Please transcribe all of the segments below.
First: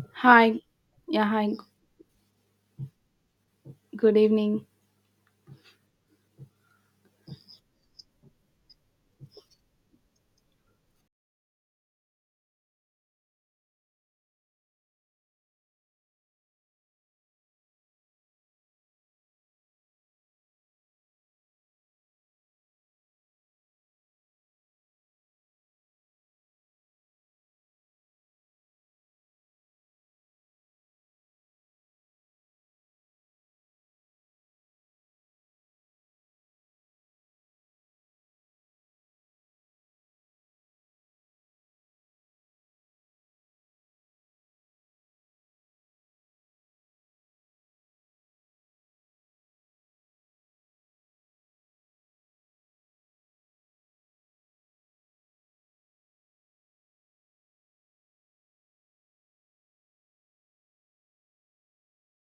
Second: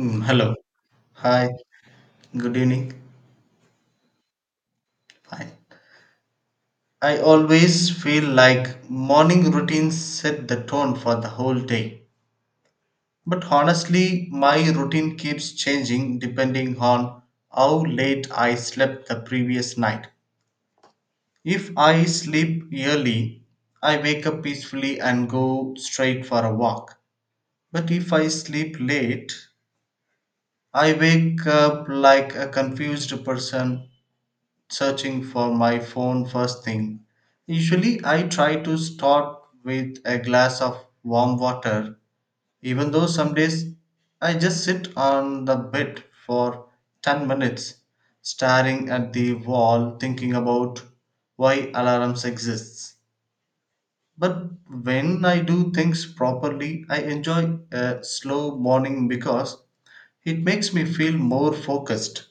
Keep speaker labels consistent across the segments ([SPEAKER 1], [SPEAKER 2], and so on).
[SPEAKER 1] Hello.
[SPEAKER 2] Hi, yeah,
[SPEAKER 1] Hi.
[SPEAKER 2] hi,
[SPEAKER 1] Good evening.
[SPEAKER 2] good evening.
[SPEAKER 1] Hi. I always feel like morning routines set the tone for the whole day. But honestly, my routine keeps changing depending on how late I slept the previous night. If I sleep early, I wake up peacefully and go straight for a walk. But if I sleep late, I wake up like a confused person searching for my phone first thing. Usually, I try to start with a glass of warm water, even though some days I just sit on the bed for 10 minutes, staring at the wall, thinking about why alarms exist. But when I do things properly, I enjoy a slow morning because it makes me feel more focused.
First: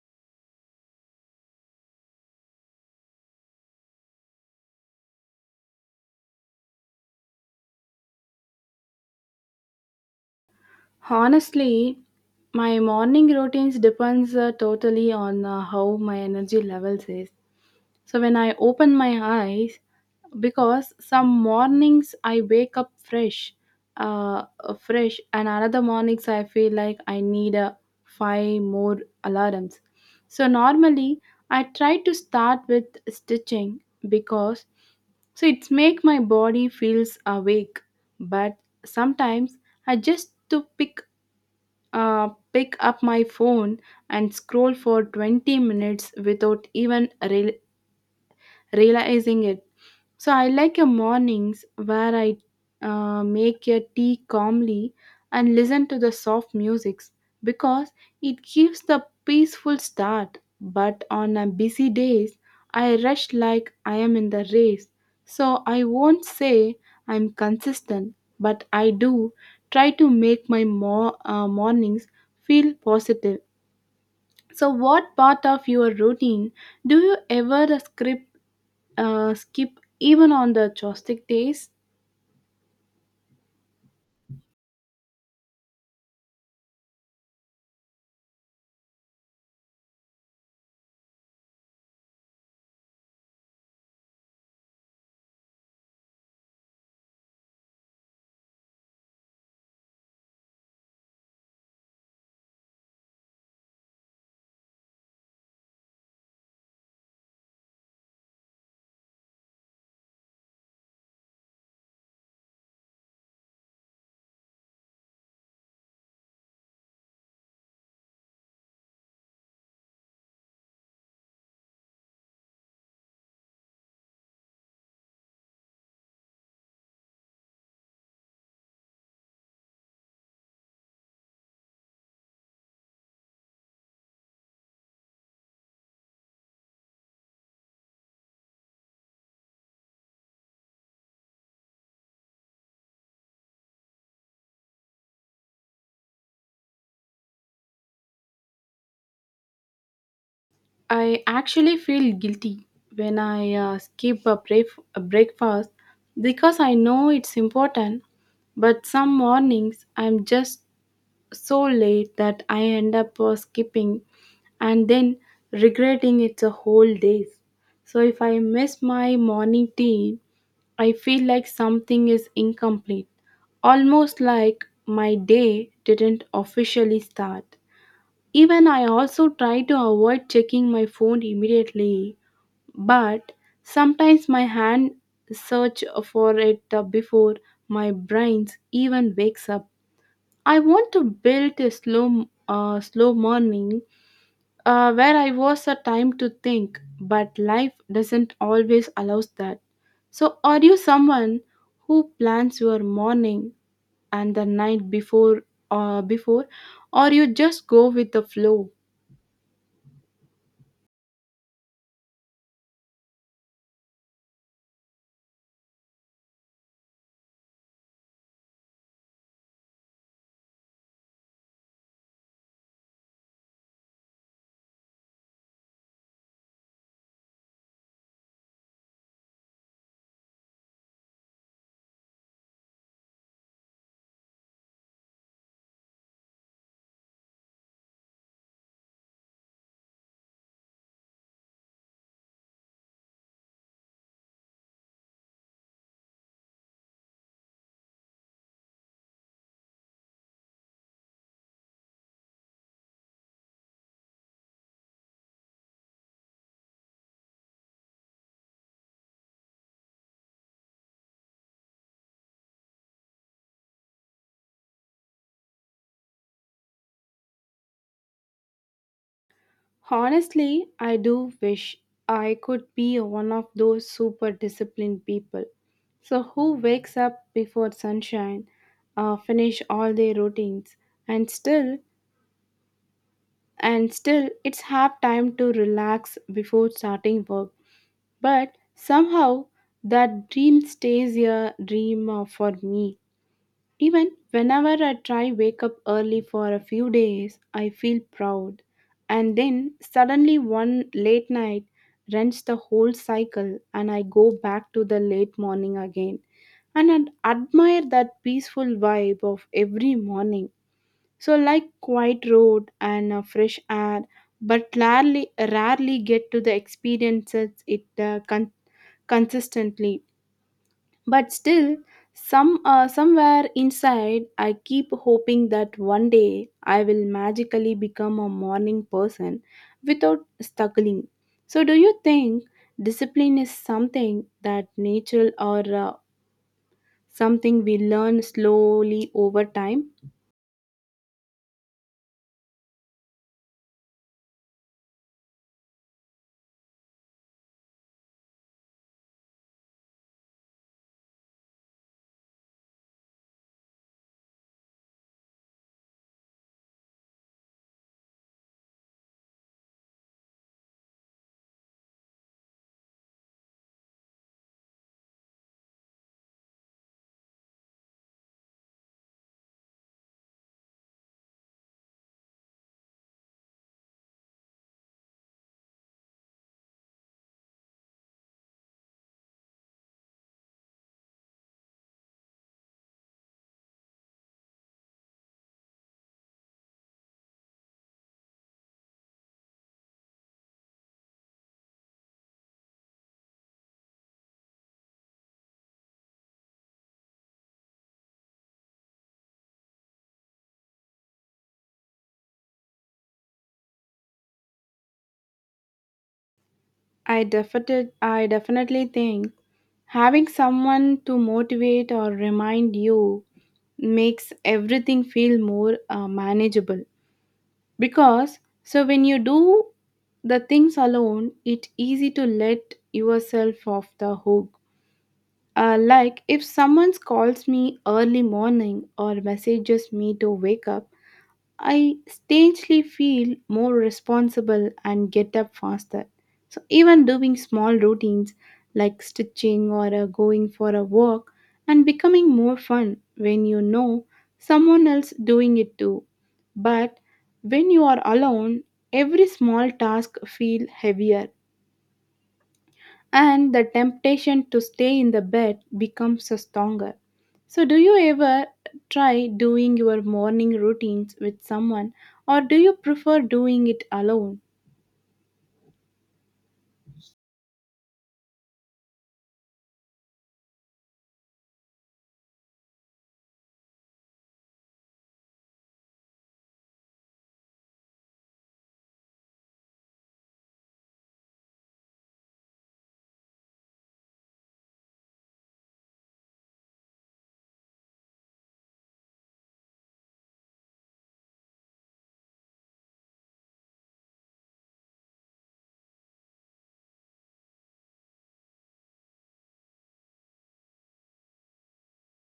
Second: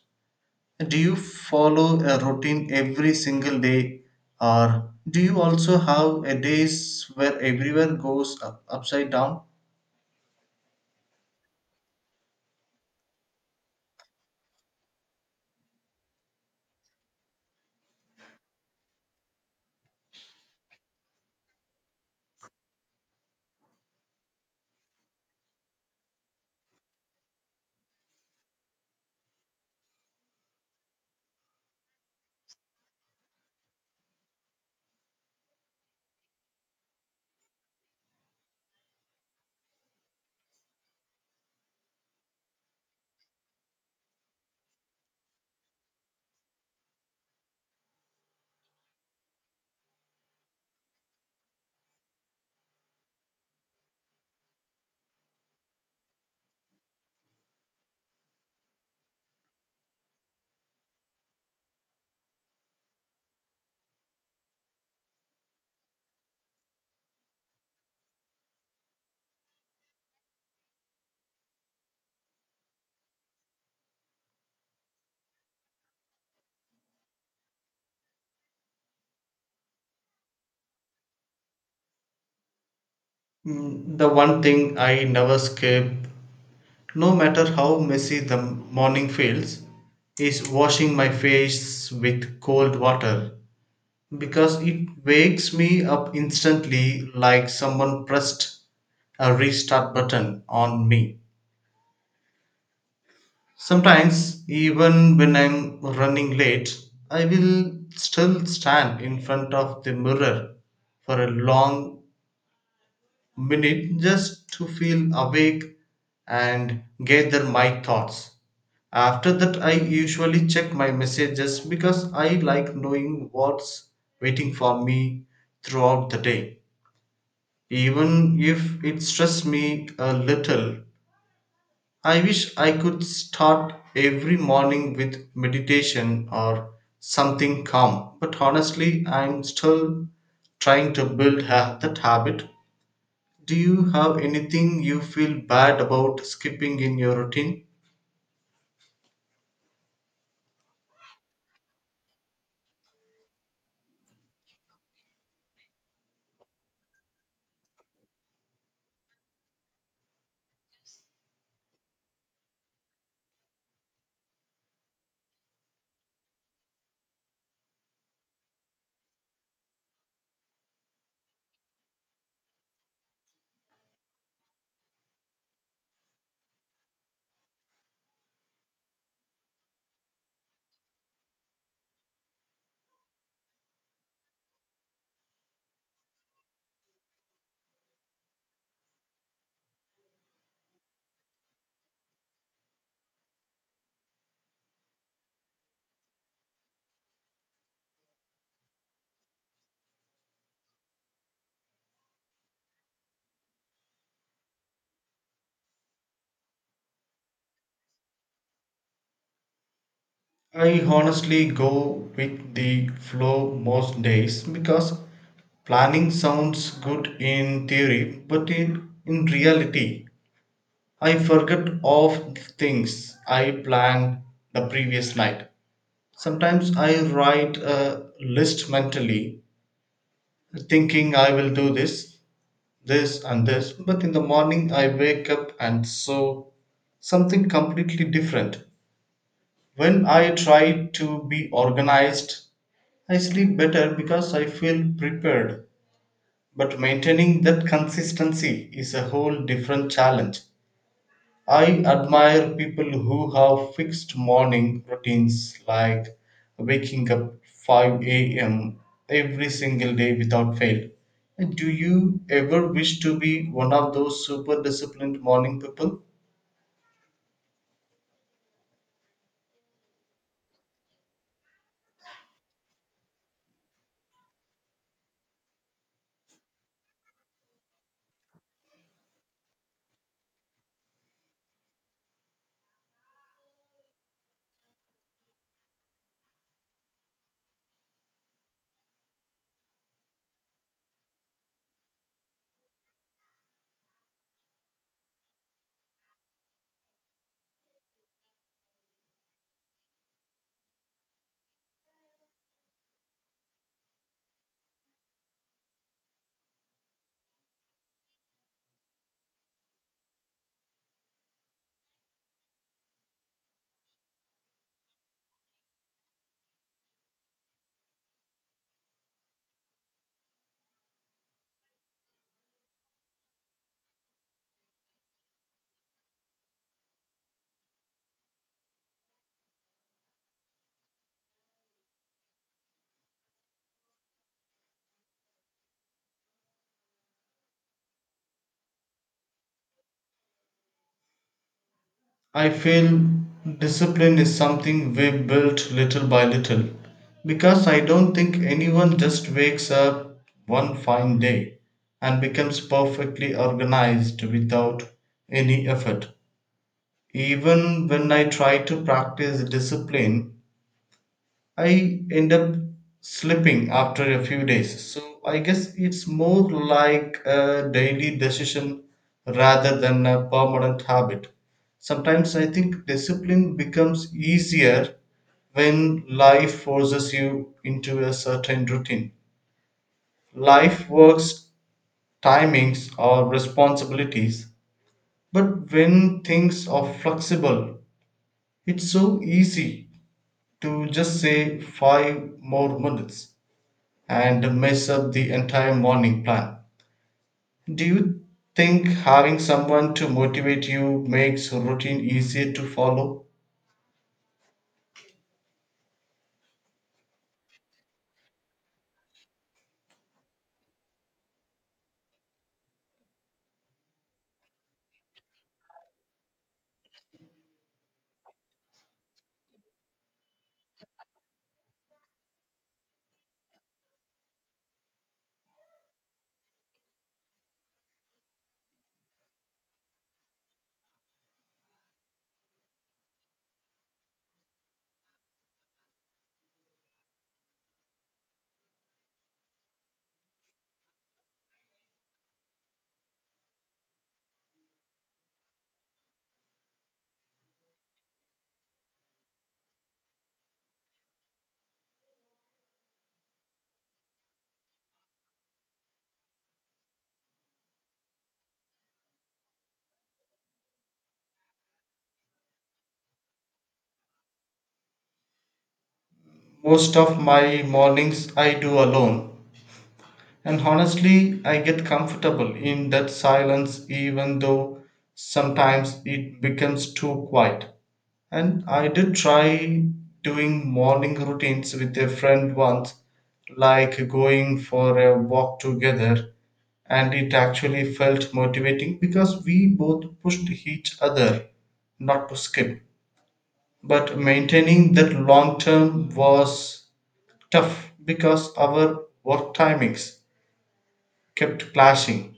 [SPEAKER 1] Do you follow a routine every single day, or do you also have a days where everywhere goes upside down?
[SPEAKER 2] Honestly, my morning routines depends totally on how my energy levels is. So when I open my eyes, because some mornings I wake up fresh, fresh, and another mornings I feel like I need a five more alarms. So normally I try to start with stitching because it's make my body feels awake. But sometimes I just to pick pick up my phone and scroll for 20 minutes without even realizing it. So I like your mornings where I make your tea calmly and listen to the soft music because it gives the peaceful start. But on a busy days, I rush like I am in the race. So I won't say I'm consistent, but I do try to make my mornings feel positive. So, what part of your routine do you ever script skip even on the joystick days?
[SPEAKER 1] The one thing I never skip, no matter how messy the morning feels, is washing my face with cold water because it wakes me up instantly like someone pressed a restart button on me. Sometimes, even when I'm running late, I will still stand in front of the mirror for a long minute just to feel awake and gather my thoughts. After that, I usually check my messages because I like knowing what's waiting for me throughout the day, even if it stresses me a little. I wish I could start every morning with meditation or something calm, but honestly, I'm still trying to build that habit. Do you have anything you feel bad about skipping in your routine?
[SPEAKER 2] I actually feel guilty when I skip a breakfast because I know it's important. But some mornings I'm just so late that I end up skipping and then regretting it a whole day. So if I miss my morning tea, I feel like something is incomplete, almost like my day didn't officially start. Even I also try to avoid checking my phone immediately, but sometimes my hand search for it before my brain even wakes up. I want to build a slow morning where I was a time to think, but life doesn't always allows that. So, are you someone who plans your morning and the night before, uh, before, or you just go with the flow?
[SPEAKER 1] I honestly go with the flow most days because planning sounds good in theory, but in reality, I forget of the things I planned the previous night. Sometimes I write a list mentally, thinking I will do this, this, and this, but in the morning I wake up and so something completely different. When I try to be organized, I sleep better because I feel prepared. But maintaining that consistency is a whole different challenge. I admire people who have fixed morning routines like waking up 5 a.m. every single day without fail. And do you ever wish to be one of those super disciplined morning people?
[SPEAKER 2] Honestly, I do wish I could be one of those super disciplined people. So, who wakes up before sunshine, finish all their routines, and still, and still, it's half time to relax before starting work. But somehow, that dream stays a dream for me. Even whenever I try wake up early for a few days, I feel proud. And then suddenly one late night rents the whole cycle and I go back to the late morning again. And I admire that peaceful vibe of every morning. So like quiet road and fresh air, but rarely get to the experiences it consistently, but still somewhere inside I keep hoping that one day I will magically become a morning person without struggling. So do you think discipline is something that natural, or something we learn slowly over time?
[SPEAKER 1] I feel discipline is something we built little by little because I don't think anyone just wakes up one fine day and becomes perfectly organized without any effort. Even when I try to practice discipline, I end up slipping after a few days. So I guess it's more like a daily decision rather than a permanent habit. Sometimes I think discipline becomes easier when life forces you into a certain routine. Life works timings or responsibilities. But when things are flexible, it's so easy to just say 5 more minutes and mess up the entire morning plan. Do you think having someone to motivate you makes routine easier to follow?
[SPEAKER 2] I definitely think having someone to motivate or remind you makes everything feel more manageable, because when you do the things alone it's easy to let yourself off the hook. Like if someone calls me early morning or messages me to wake up, I strangely feel more responsible and get up faster. So, even doing small routines like stitching or going for a walk and becoming more fun when you know someone else doing it too. But when you are alone, every small task feel heavier and the temptation to stay in the bed becomes stronger. So, do you ever try doing your morning routines with someone, or do you prefer doing it alone?
[SPEAKER 1] Most of my mornings I do alone, and honestly, I get comfortable in that silence even though sometimes it becomes too quiet. And I did try doing morning routines with a friend once, like going for a walk together, and it actually felt motivating because we both pushed each other not to skip. But maintaining that long term was tough because our work timings kept clashing.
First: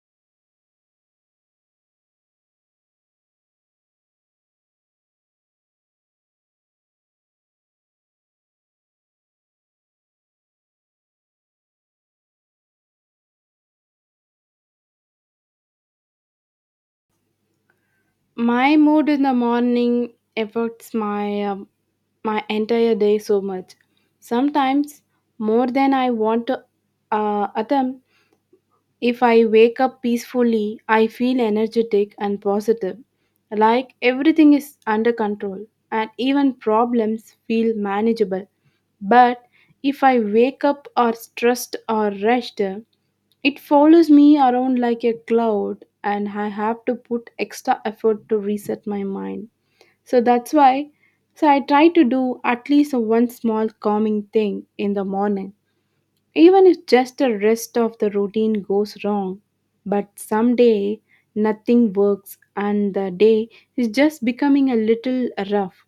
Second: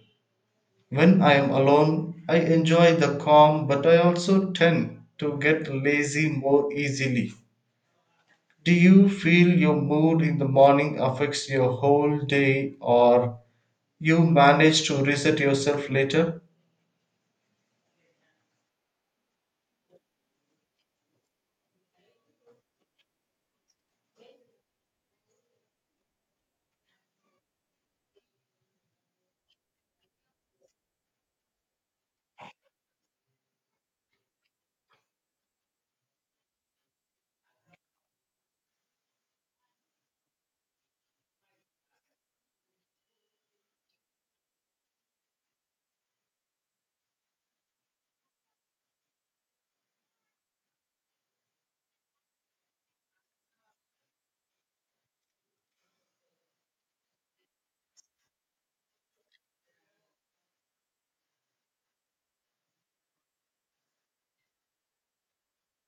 [SPEAKER 1] When I am alone, I enjoy the calm, but I also tend to get lazy more easily. Do you feel your mood in the morning affects your whole day or you manage to reset yourself later?
[SPEAKER 2] My mood in the morning affects my entire day so much. Sometimes more than I want to attempt. If I wake up peacefully, I feel energetic and positive, like everything is under control and even problems feel manageable. But if I wake up or stressed or rushed, it follows me around like a cloud and I have to put extra effort to reset my mind. So that's why I try to do at least one small calming thing in the morning. Even if just the rest of the routine goes wrong, but someday nothing works and the day is just becoming a little rough.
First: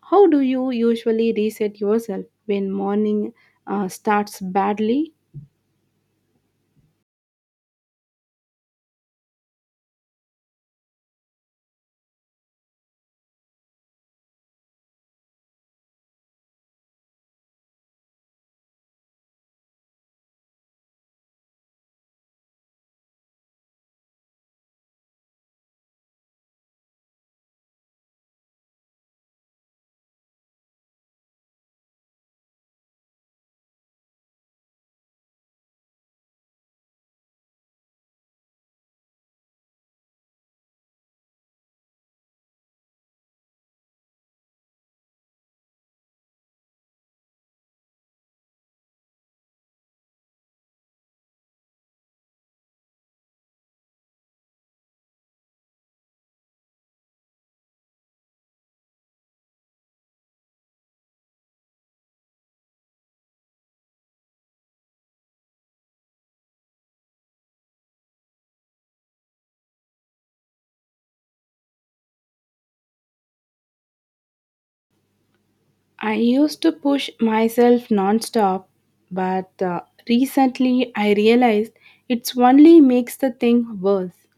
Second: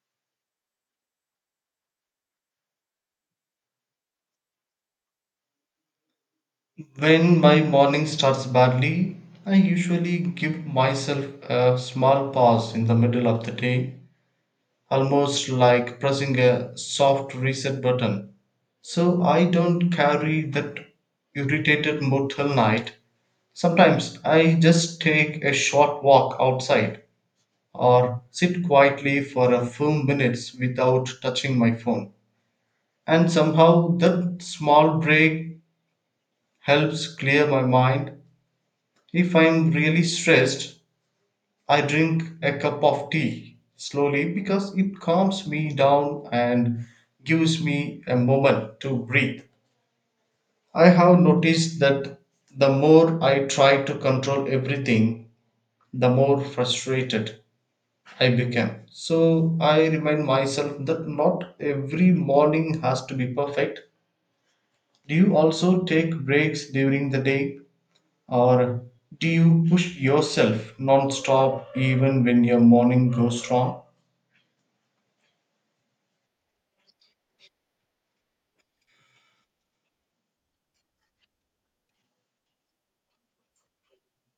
[SPEAKER 2] How do you usually reset yourself when morning starts badly?
[SPEAKER 1] When my morning starts badly, I usually give myself a small pause in the middle of the day, almost like pressing a soft reset button. So I don't carry that irritated mood till night. Sometimes I just take a short walk outside or sit quietly for a few minutes without touching my phone. And somehow that small break helps clear my mind. If I'm really stressed, I drink a cup of tea slowly because it calms me down and gives me a moment to breathe. I have noticed that the more I try to control everything, the more frustrated I became. So I remind myself that not every morning has to be perfect. Do you also take breaks during the day or do you push yourself non-stop even when your morning goes wrong?
[SPEAKER 2] I used to push myself nonstop, but recently I realized it's only makes the thing worse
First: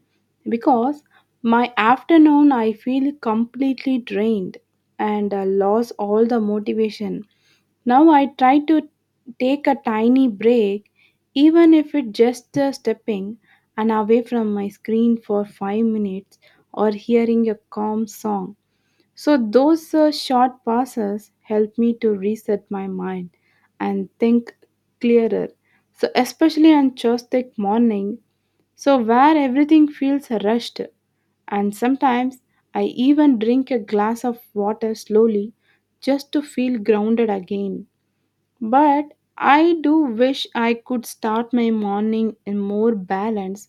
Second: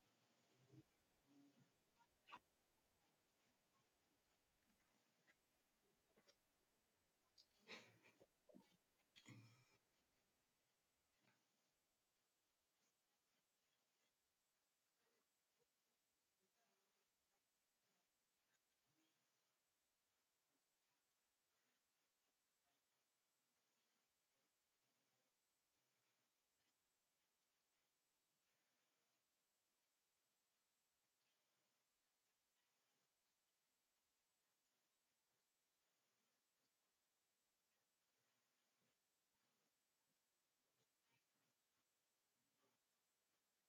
[SPEAKER 2] because my afternoon I feel completely drained and lost all the motivation. Now I try to take a tiny break, even if it's just stepping and away from my screen for 5 minutes or hearing a calm song. So, those short passes help me to reset my mind and think clearer. So, especially on Tuesday morning, so where everything feels rushed, and sometimes I even drink a glass of water slowly just to feel grounded again. But I do wish I could start my morning in more balance.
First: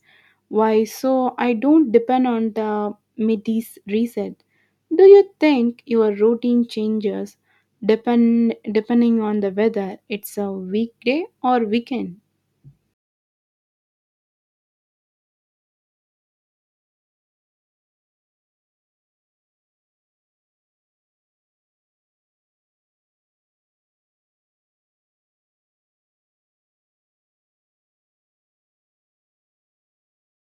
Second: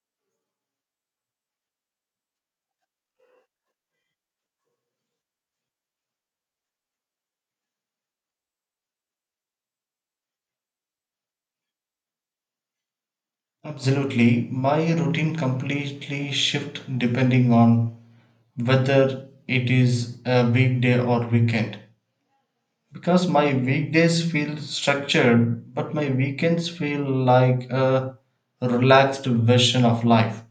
[SPEAKER 2] Why? So I don't depend on the midis reset. Do you think your routine changes depending on the whether it's a weekday or weekend?
[SPEAKER 1] Absolutely. My routine completely shift depending on whether it is a weekday or weekend. Because my weekdays feel structured, but my weekends feel like a relaxed version of life.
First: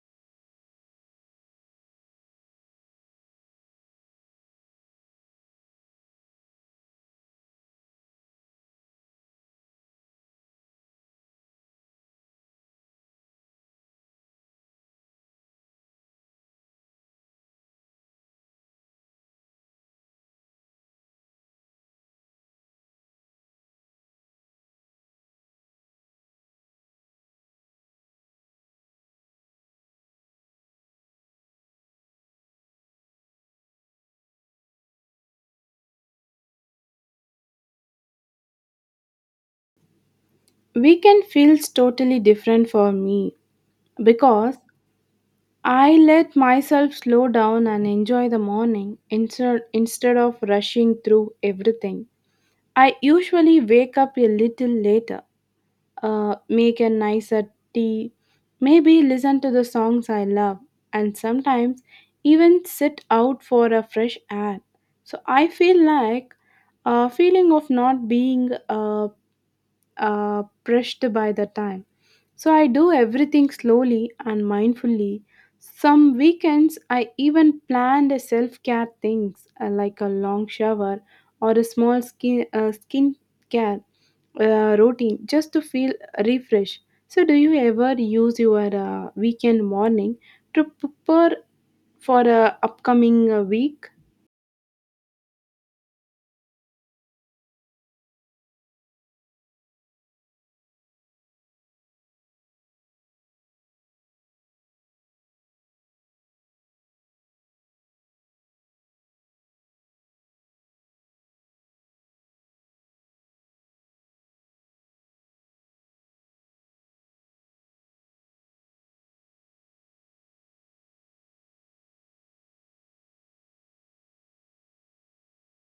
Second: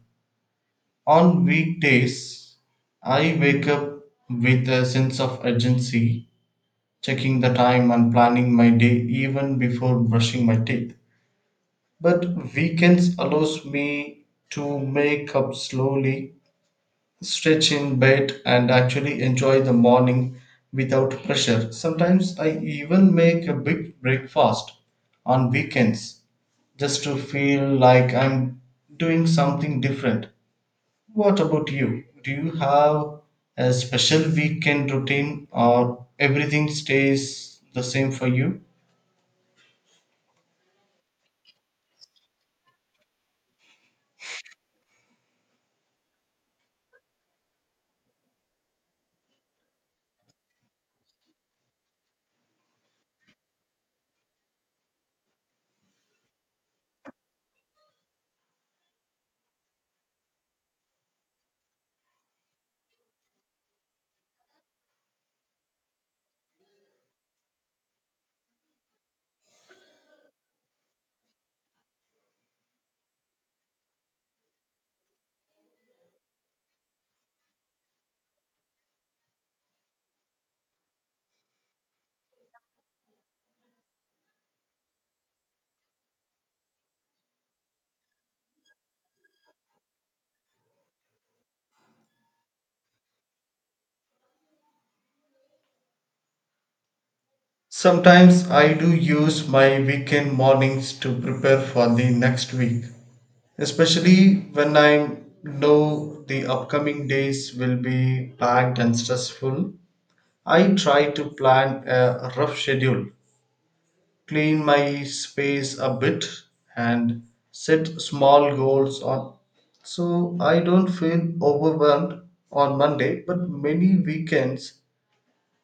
[SPEAKER 1] On weekdays, I wake up with a sense of urgency, checking the time and planning my day even before brushing my teeth. But weekends allows me to make up slowly, stretch in bed, and actually enjoy the morning without pressure. Sometimes I even make a big breakfast on weekends just to feel like I'm doing something different. What about you? Do you have a special weekend routine or everything stays the same for you?
[SPEAKER 2] Weekend feels totally different for me because I let myself slow down and enjoy the morning instead of rushing through everything. I usually wake up a little later, make a nicer tea, maybe listen to the songs I love, and sometimes even sit out for a fresh air. So I feel like a feeling of not being pressed by the time. So I do everything slowly and mindfully. Some weekends I even planned a self-care things like a long shower or a small skin care routine just to feel refreshed. So do you ever use your weekend morning to prepare for a upcoming week?
[SPEAKER 1] Sometimes I do use my weekend mornings to prepare for the next week, especially when I know the upcoming days will be packed and stressful. I try to plan a rough schedule, clean my space a bit, and set small goals on so I don't feel overwhelmed on Monday, but many weekends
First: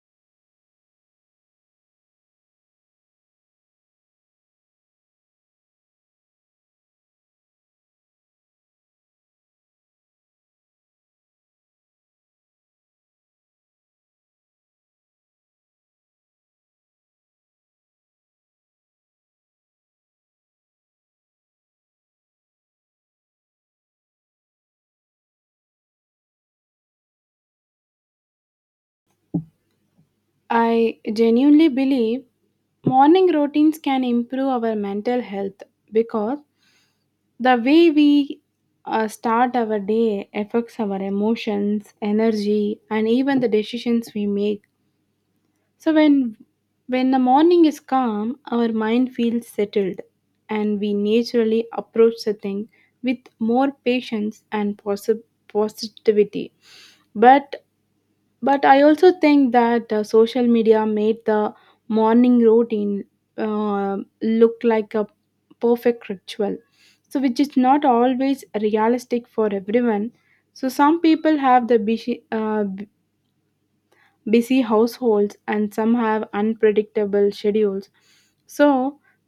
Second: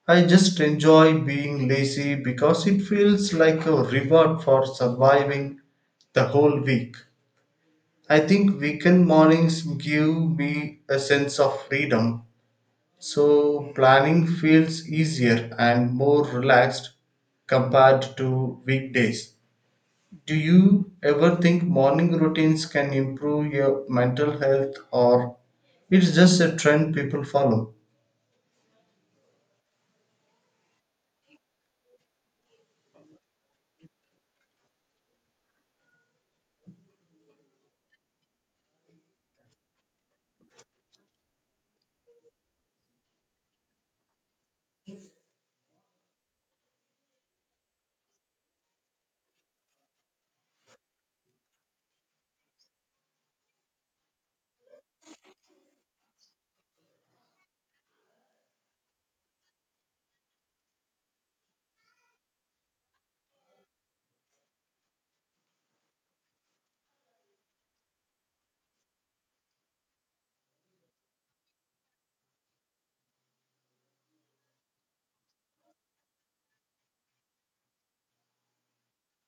[SPEAKER 1] I just enjoy being lazy because it feels like a reward for surviving the whole week. I think weekend mornings give me a sense of freedom, so planning feels easier and more relaxed compared to weekdays. Do you ever think morning routines can improve your mental health or it's just a trend people follow?
[SPEAKER 2] I genuinely believe morning routines can improve our mental health because the way we start our day affects our emotions, energy, and even the decisions we make. So when the morning is calm, our mind feels settled, and we naturally approach the thing with more patience and positivity. But but I also think that social media made the morning routine look like a perfect ritual, so which is not always realistic for everyone. So some people have the busy households and some have unpredictable schedules, so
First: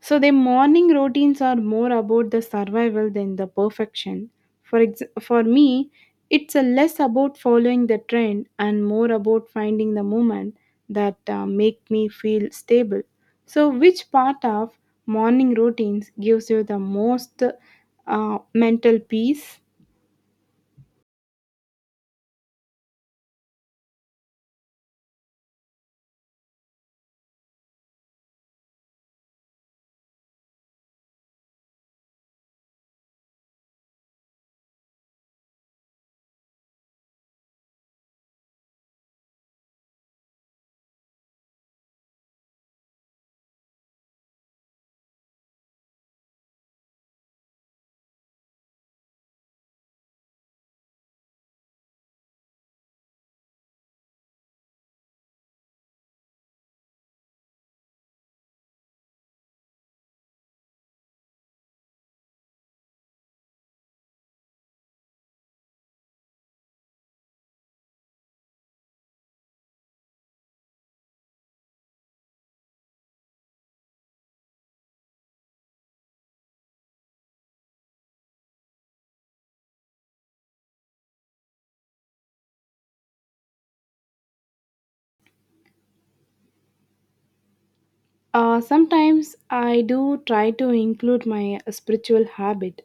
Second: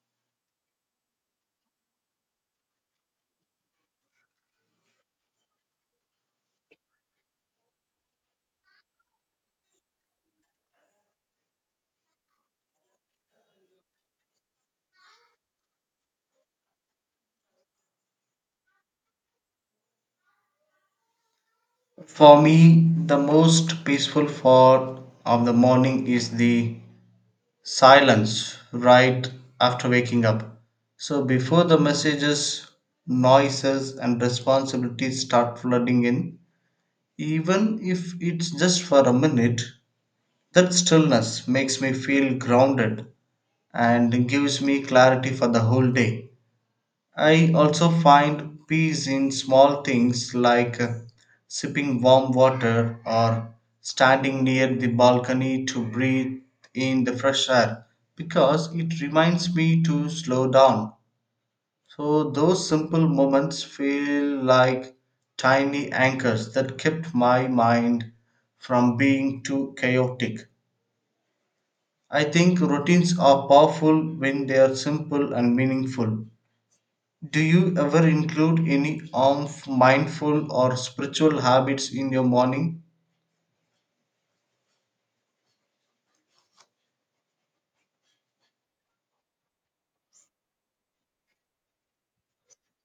[SPEAKER 2] their morning routines are more about the survival than the perfection. For me, it's a less about following the trend and more about finding the moment that make me feel stable. So which part of morning routines gives you the most mental peace?
[SPEAKER 1] For me, the most peaceful part of the morning is the silence right after waking up. So before the messages, noises, and responsibilities start flooding in, even if it's just for a minute, that stillness makes me feel grounded and gives me clarity for the whole day. I also find peace in small things like sipping warm water or standing near the balcony to breathe in the fresh air because it reminds me to slow down. So, those simple moments feel like tiny anchors that kept my mind from being too chaotic. I think routines are powerful when they are simple and meaningful. Do you ever include any of mindful or spiritual habits in your morning?
[SPEAKER 2] Sometimes I do try to include my spiritual habit.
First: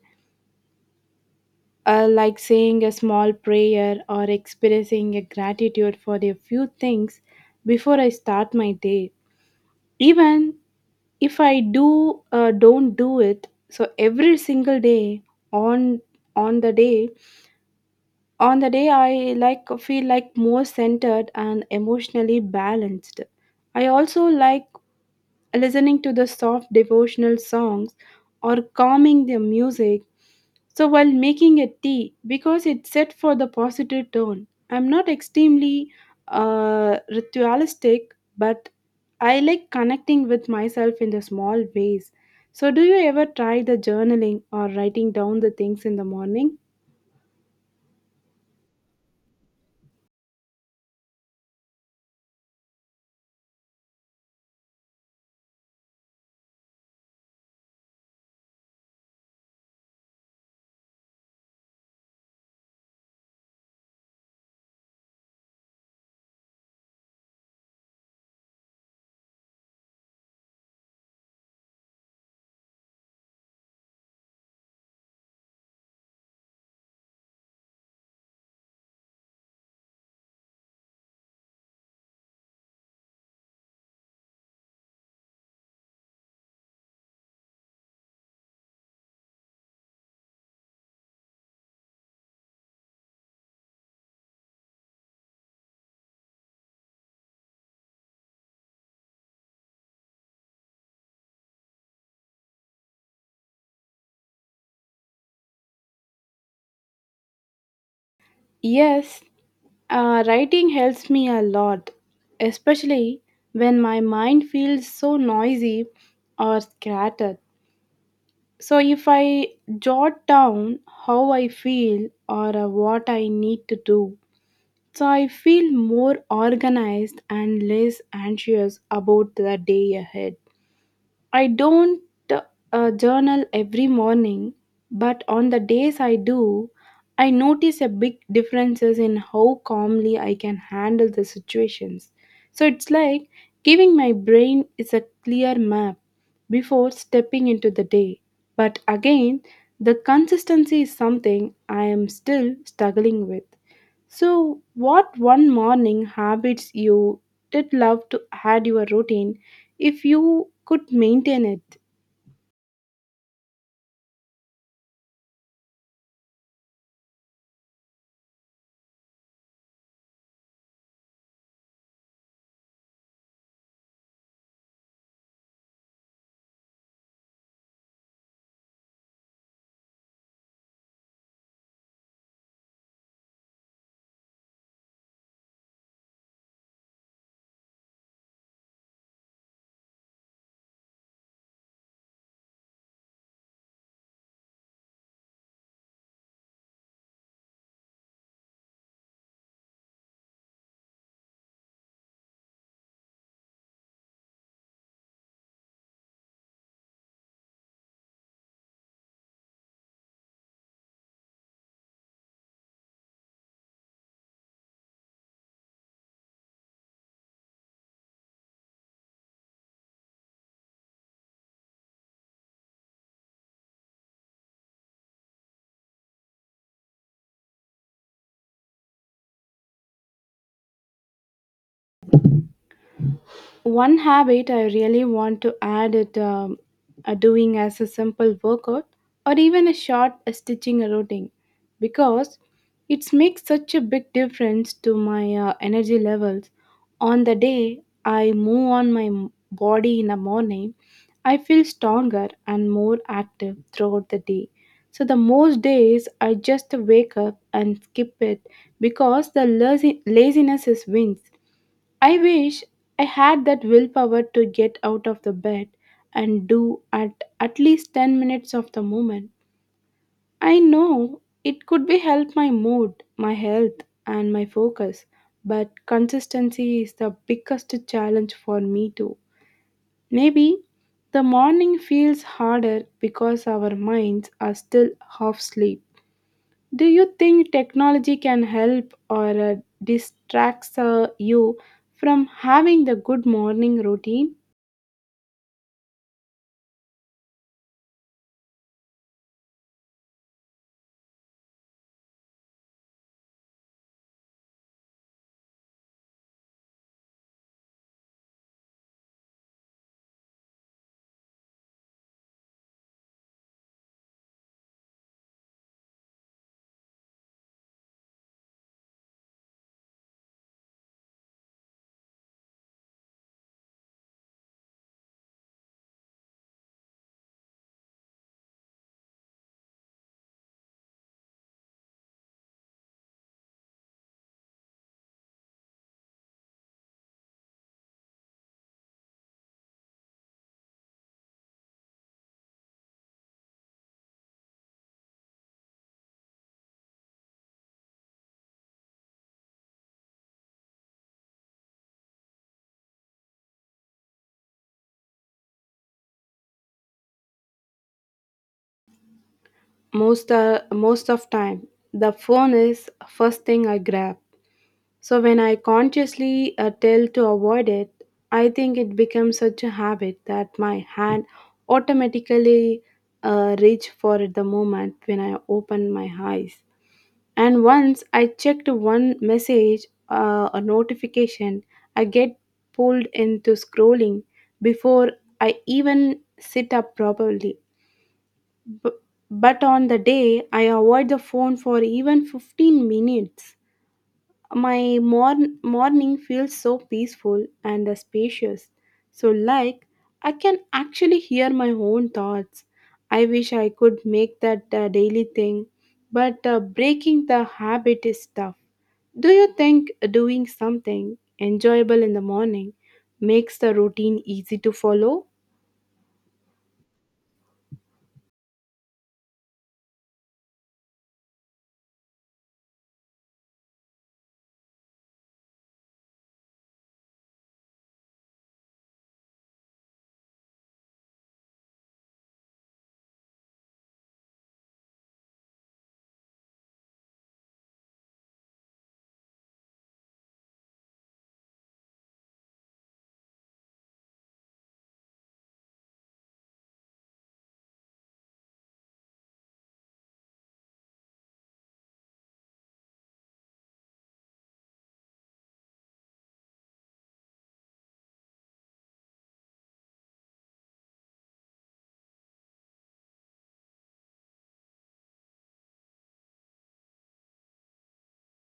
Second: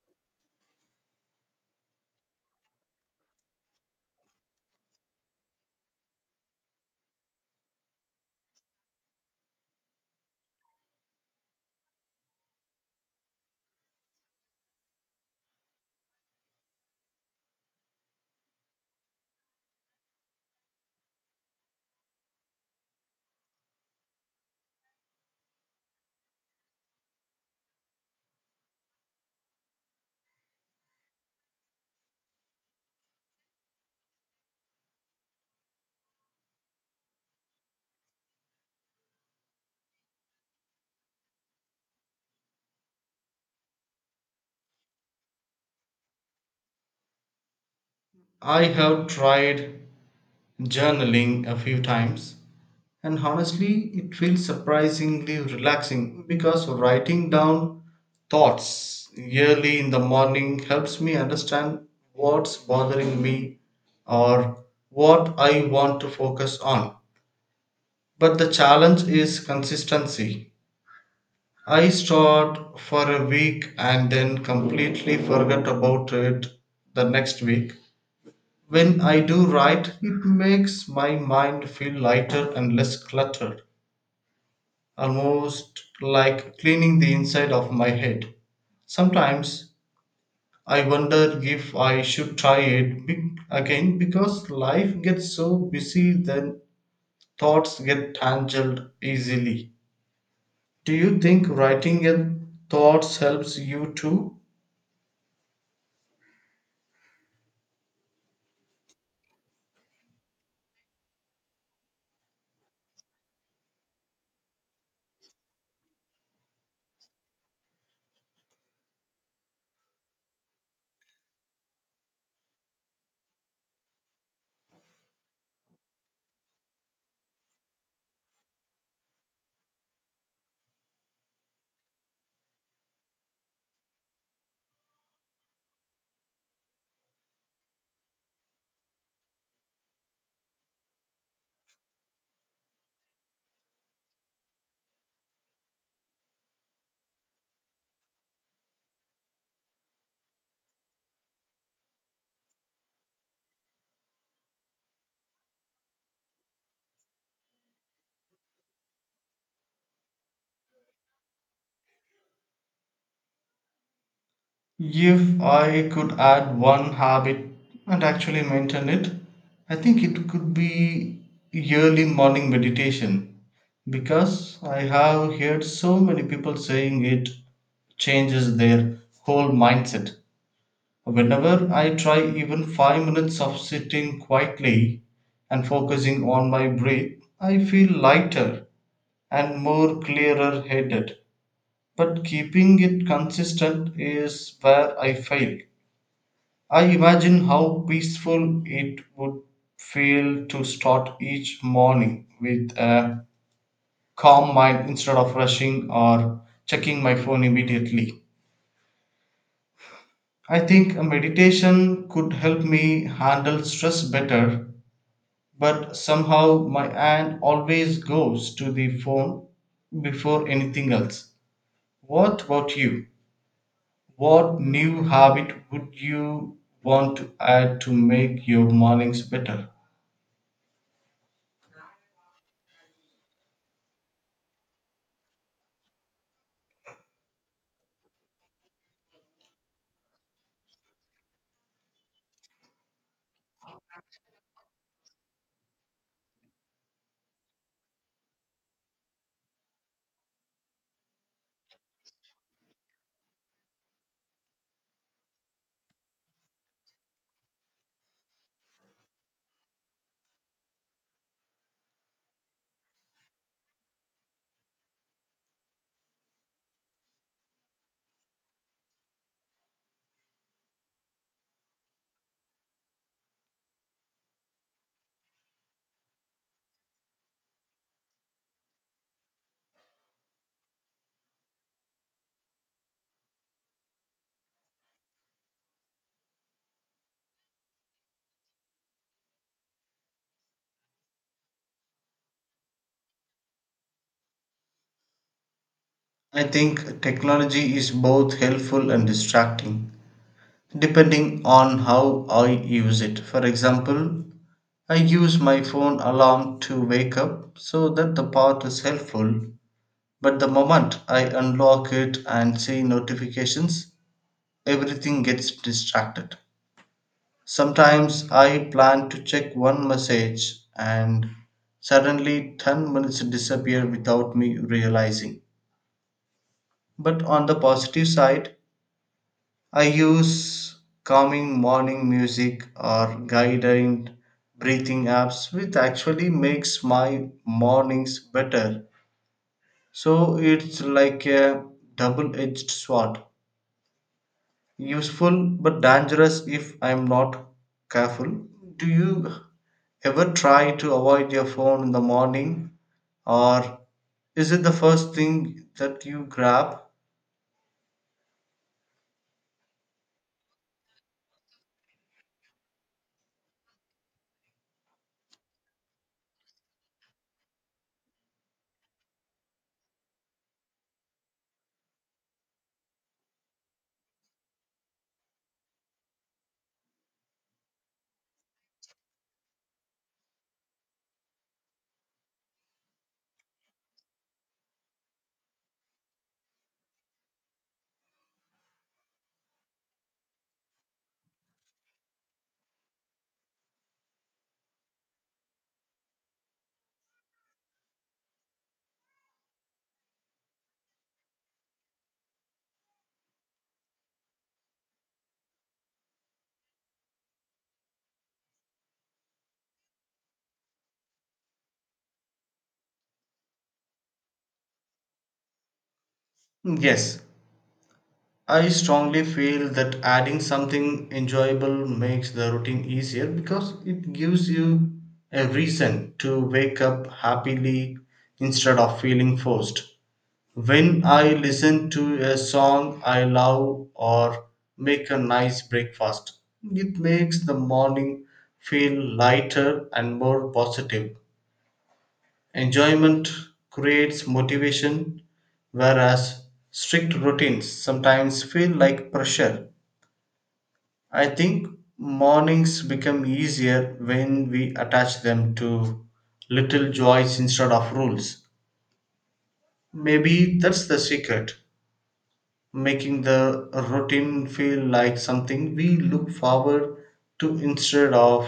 [SPEAKER 2] Like saying a small prayer or expressing a gratitude for a few things before I start my day. Even if I do don't do it, so every single day on on the day on the day I like feel like more centered and emotionally balanced. I also like listening to the soft devotional songs or calming their music so while making a tea because it's set for the positive tone. I'm not extremely ritualistic, but I like connecting with myself in the small ways. So do you ever try the journaling or writing down the things in the morning?
[SPEAKER 1] I have tried journaling a few times, and honestly, it feels surprisingly relaxing because writing down thoughts early in the morning helps me understand what's bothering me or what I want to focus on. But the challenge is consistency. I start for a week and then completely forget about it the next week. When I do write, it makes my mind feel lighter and less cluttered, almost like cleaning the inside of my head. Sometimes I wonder if I should try it again because life gets so busy that thoughts get tangled easily. Do you think writing your thoughts helps you too?
[SPEAKER 2] Yes, writing helps me a lot, especially when my mind feels so noisy or scattered. So, if I jot down how I feel or what I need to do, so I feel more organized and less anxious about the day ahead. I don't journal every morning, but on the days I do, I notice a big differences in how calmly I can handle the situations. So it's like giving my brain is a clear map before stepping into the day. But again, the consistency is something I am still struggling with. So, what one morning habits you did love to add your routine if you could maintain it?
[SPEAKER 1] If I could add one habit and actually maintain it, I think it could be yearly morning meditation because I have heard so many people saying it changes their whole mindset. Whenever I try even 5 minutes of sitting quietly and focusing on my breath, I feel lighter and more clearer headed. But keeping it consistent is where I fail. I imagine how peaceful it would feel to start each morning with a calm mind instead of rushing or checking my phone immediately. I think a meditation could help me handle stress better, but somehow my hand always goes to the phone before anything else. What about you? What new habit would you want to add to make your mornings better?
[SPEAKER 2] One habit I really want to add it doing as a simple workout or even a short stitching routine because it makes such a big difference to my energy levels. On the day I move on my body in the morning, I feel stronger and more active throughout the day. So the most days I just wake up and skip it because the laziness is wins. I wish I had that willpower to get out of the bed and do at least 10 minutes of the movement. I know it could be help my mood, my health and my focus, but consistency is the biggest challenge for me too. Maybe the morning feels harder because our minds are still half asleep. Do you think technology can help or distracts you from having the good morning routine?
[SPEAKER 1] I think technology is both helpful and distracting depending on how I use it. For example, I use my phone alarm to wake up, so that the part is helpful, but the moment I unlock it and see notifications, everything gets distracted. Sometimes I plan to check one message and suddenly 10 minutes disappear without me realizing. But on the positive side, I use calming morning music or guided breathing apps, which actually makes my mornings better. So it's like a double edged sword. Useful but dangerous if I'm not careful. Do you ever try to avoid your phone in the morning or is it the first thing that you grab?
[SPEAKER 2] Most of time, the phone is first thing I grab. So when I consciously tell to avoid it, I think it becomes such a habit that my hand automatically reach for it the moment when I open my eyes. And once I checked one message, a notification, I get pulled into scrolling before I even sit up properly. B- but on the day, I avoid the phone for even 15 minutes. My morning feels so peaceful and spacious. So, like, I can actually hear my own thoughts. I wish I could make that daily thing, but breaking the habit is tough. Do you think doing something enjoyable in the morning makes the routine easy to follow?
[SPEAKER 1] Yes, I strongly feel that adding something enjoyable makes the routine easier because it gives you a reason to wake up happily instead of feeling forced. When I listen to a song I love or make a nice breakfast, it makes the morning feel lighter and more positive. Enjoyment creates motivation, whereas strict routines sometimes feel like pressure. I think mornings become easier when we attach them to little joys instead of rules. Maybe that's the secret, making the routine feel like something we look forward to instead of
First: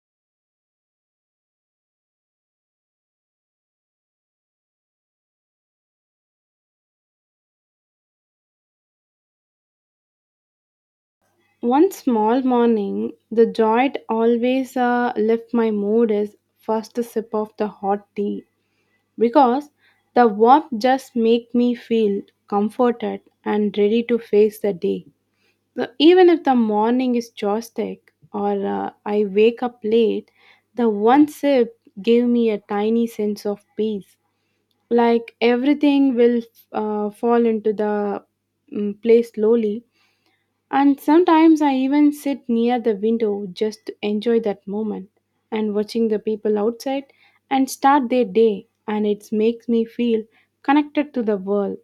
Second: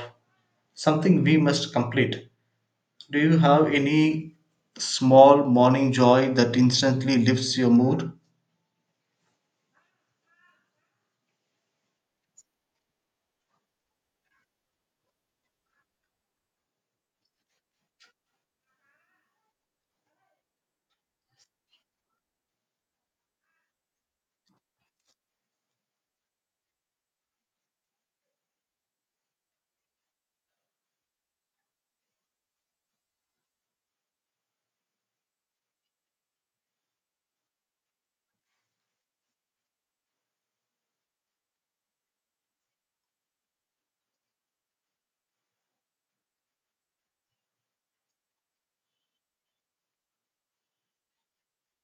[SPEAKER 1] something we must complete. Do you have any small morning joy that instantly lifts your mood?
[SPEAKER 2] One small morning, the joy it always left my mood is first sip of the hot tea because the warmth just make me feel comforted and ready to face the day. So even if the morning is chaotic or I wake up late, the one sip gave me a tiny sense of peace. Like everything will fall into the place slowly. And sometimes I even sit near the window just to enjoy that moment and watching the people outside and start their day, and it makes me feel connected to the world.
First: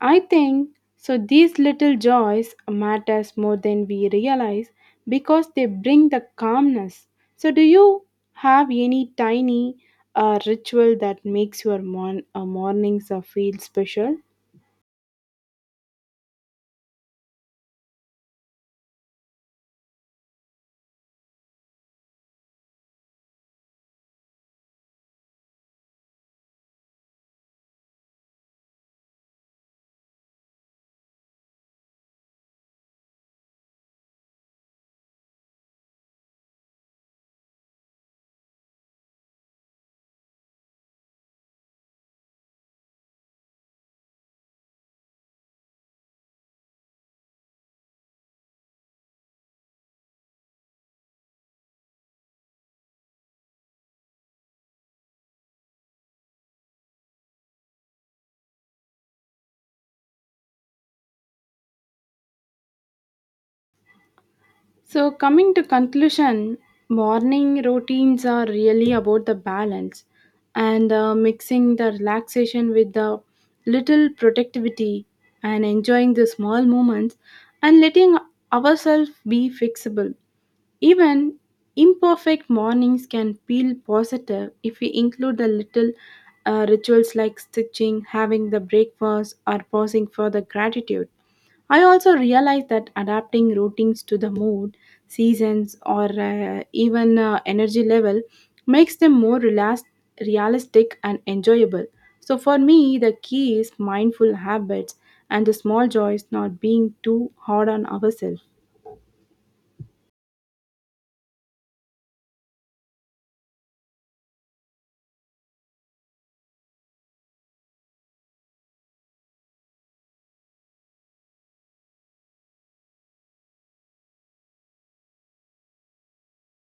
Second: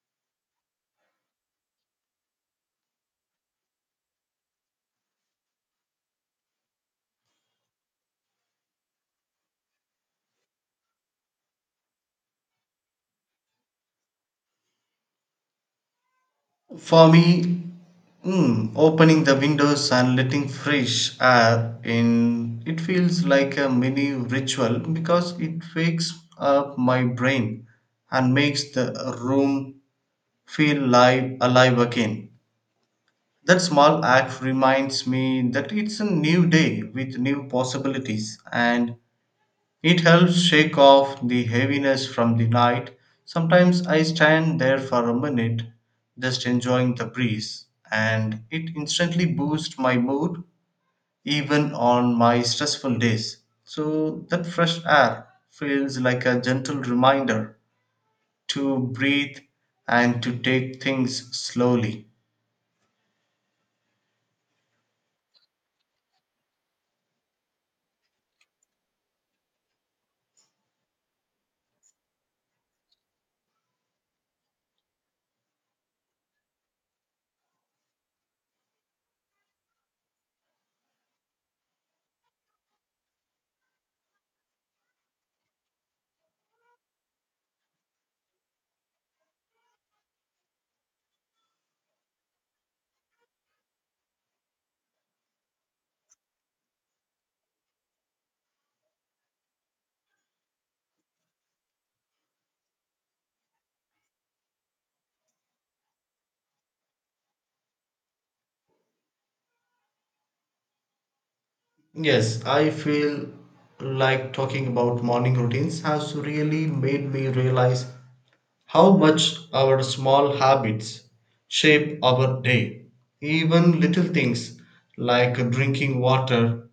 [SPEAKER 2] I think these little joys matters more than we realize because they bring the calmness. So do you have any tiny ritual that makes your mornings feel special?
[SPEAKER 1] For me, opening the windows and letting fresh air in, it feels like a mini ritual because it wakes up my brain and makes the room feel alive again. That small act reminds me that it's a new day with new possibilities and it helps shake off the heaviness from the night. Sometimes I stand there for a minute just enjoying the breeze, and it instantly boosts my mood even on my stressful days. So that fresh air feels like a gentle reminder to breathe and to take things slowly.
[SPEAKER 2] So, coming to conclusion, morning routines are really about the balance and mixing the relaxation with the little productivity and enjoying the small moments and letting ourselves be fixable. Even imperfect mornings can feel positive if we include the little rituals like stitching, having the breakfast, or pausing for the gratitude. I also realize that adapting routines to the mood, seasons, or even energy level makes them more relaxed, realistic, and enjoyable. So, for me, the key is mindful habits and the small joys, not being too hard on ourselves.
[SPEAKER 1] Yes, I feel like talking about morning routines has really made me realize how much our small habits shape our day. Even little things like drinking water,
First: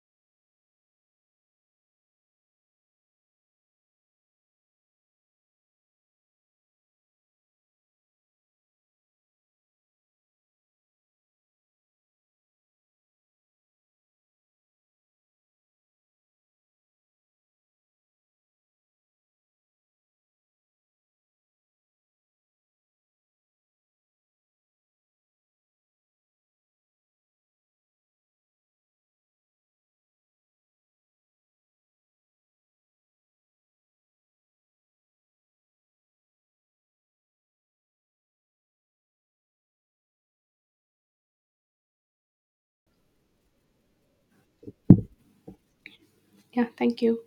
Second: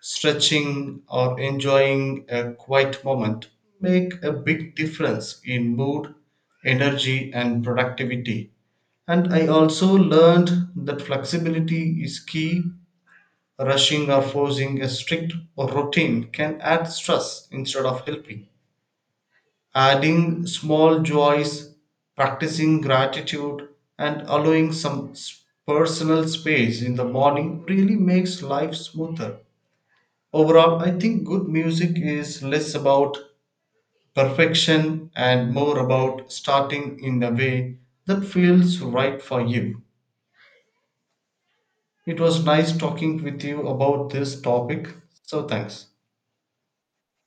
[SPEAKER 1] stretching, or enjoying a quiet moment make a big difference in mood, energy, and productivity. And I also learned that flexibility is key. Rushing or forcing a strict routine can add stress instead of helping. Adding small joys, practicing gratitude, and allowing some personal space in the morning really makes life smoother. Overall, I think good music is less about perfection and more about starting in a way that feels right for you. It was nice talking with you about this topic, so thanks.
[SPEAKER 2] Yeah, thank you.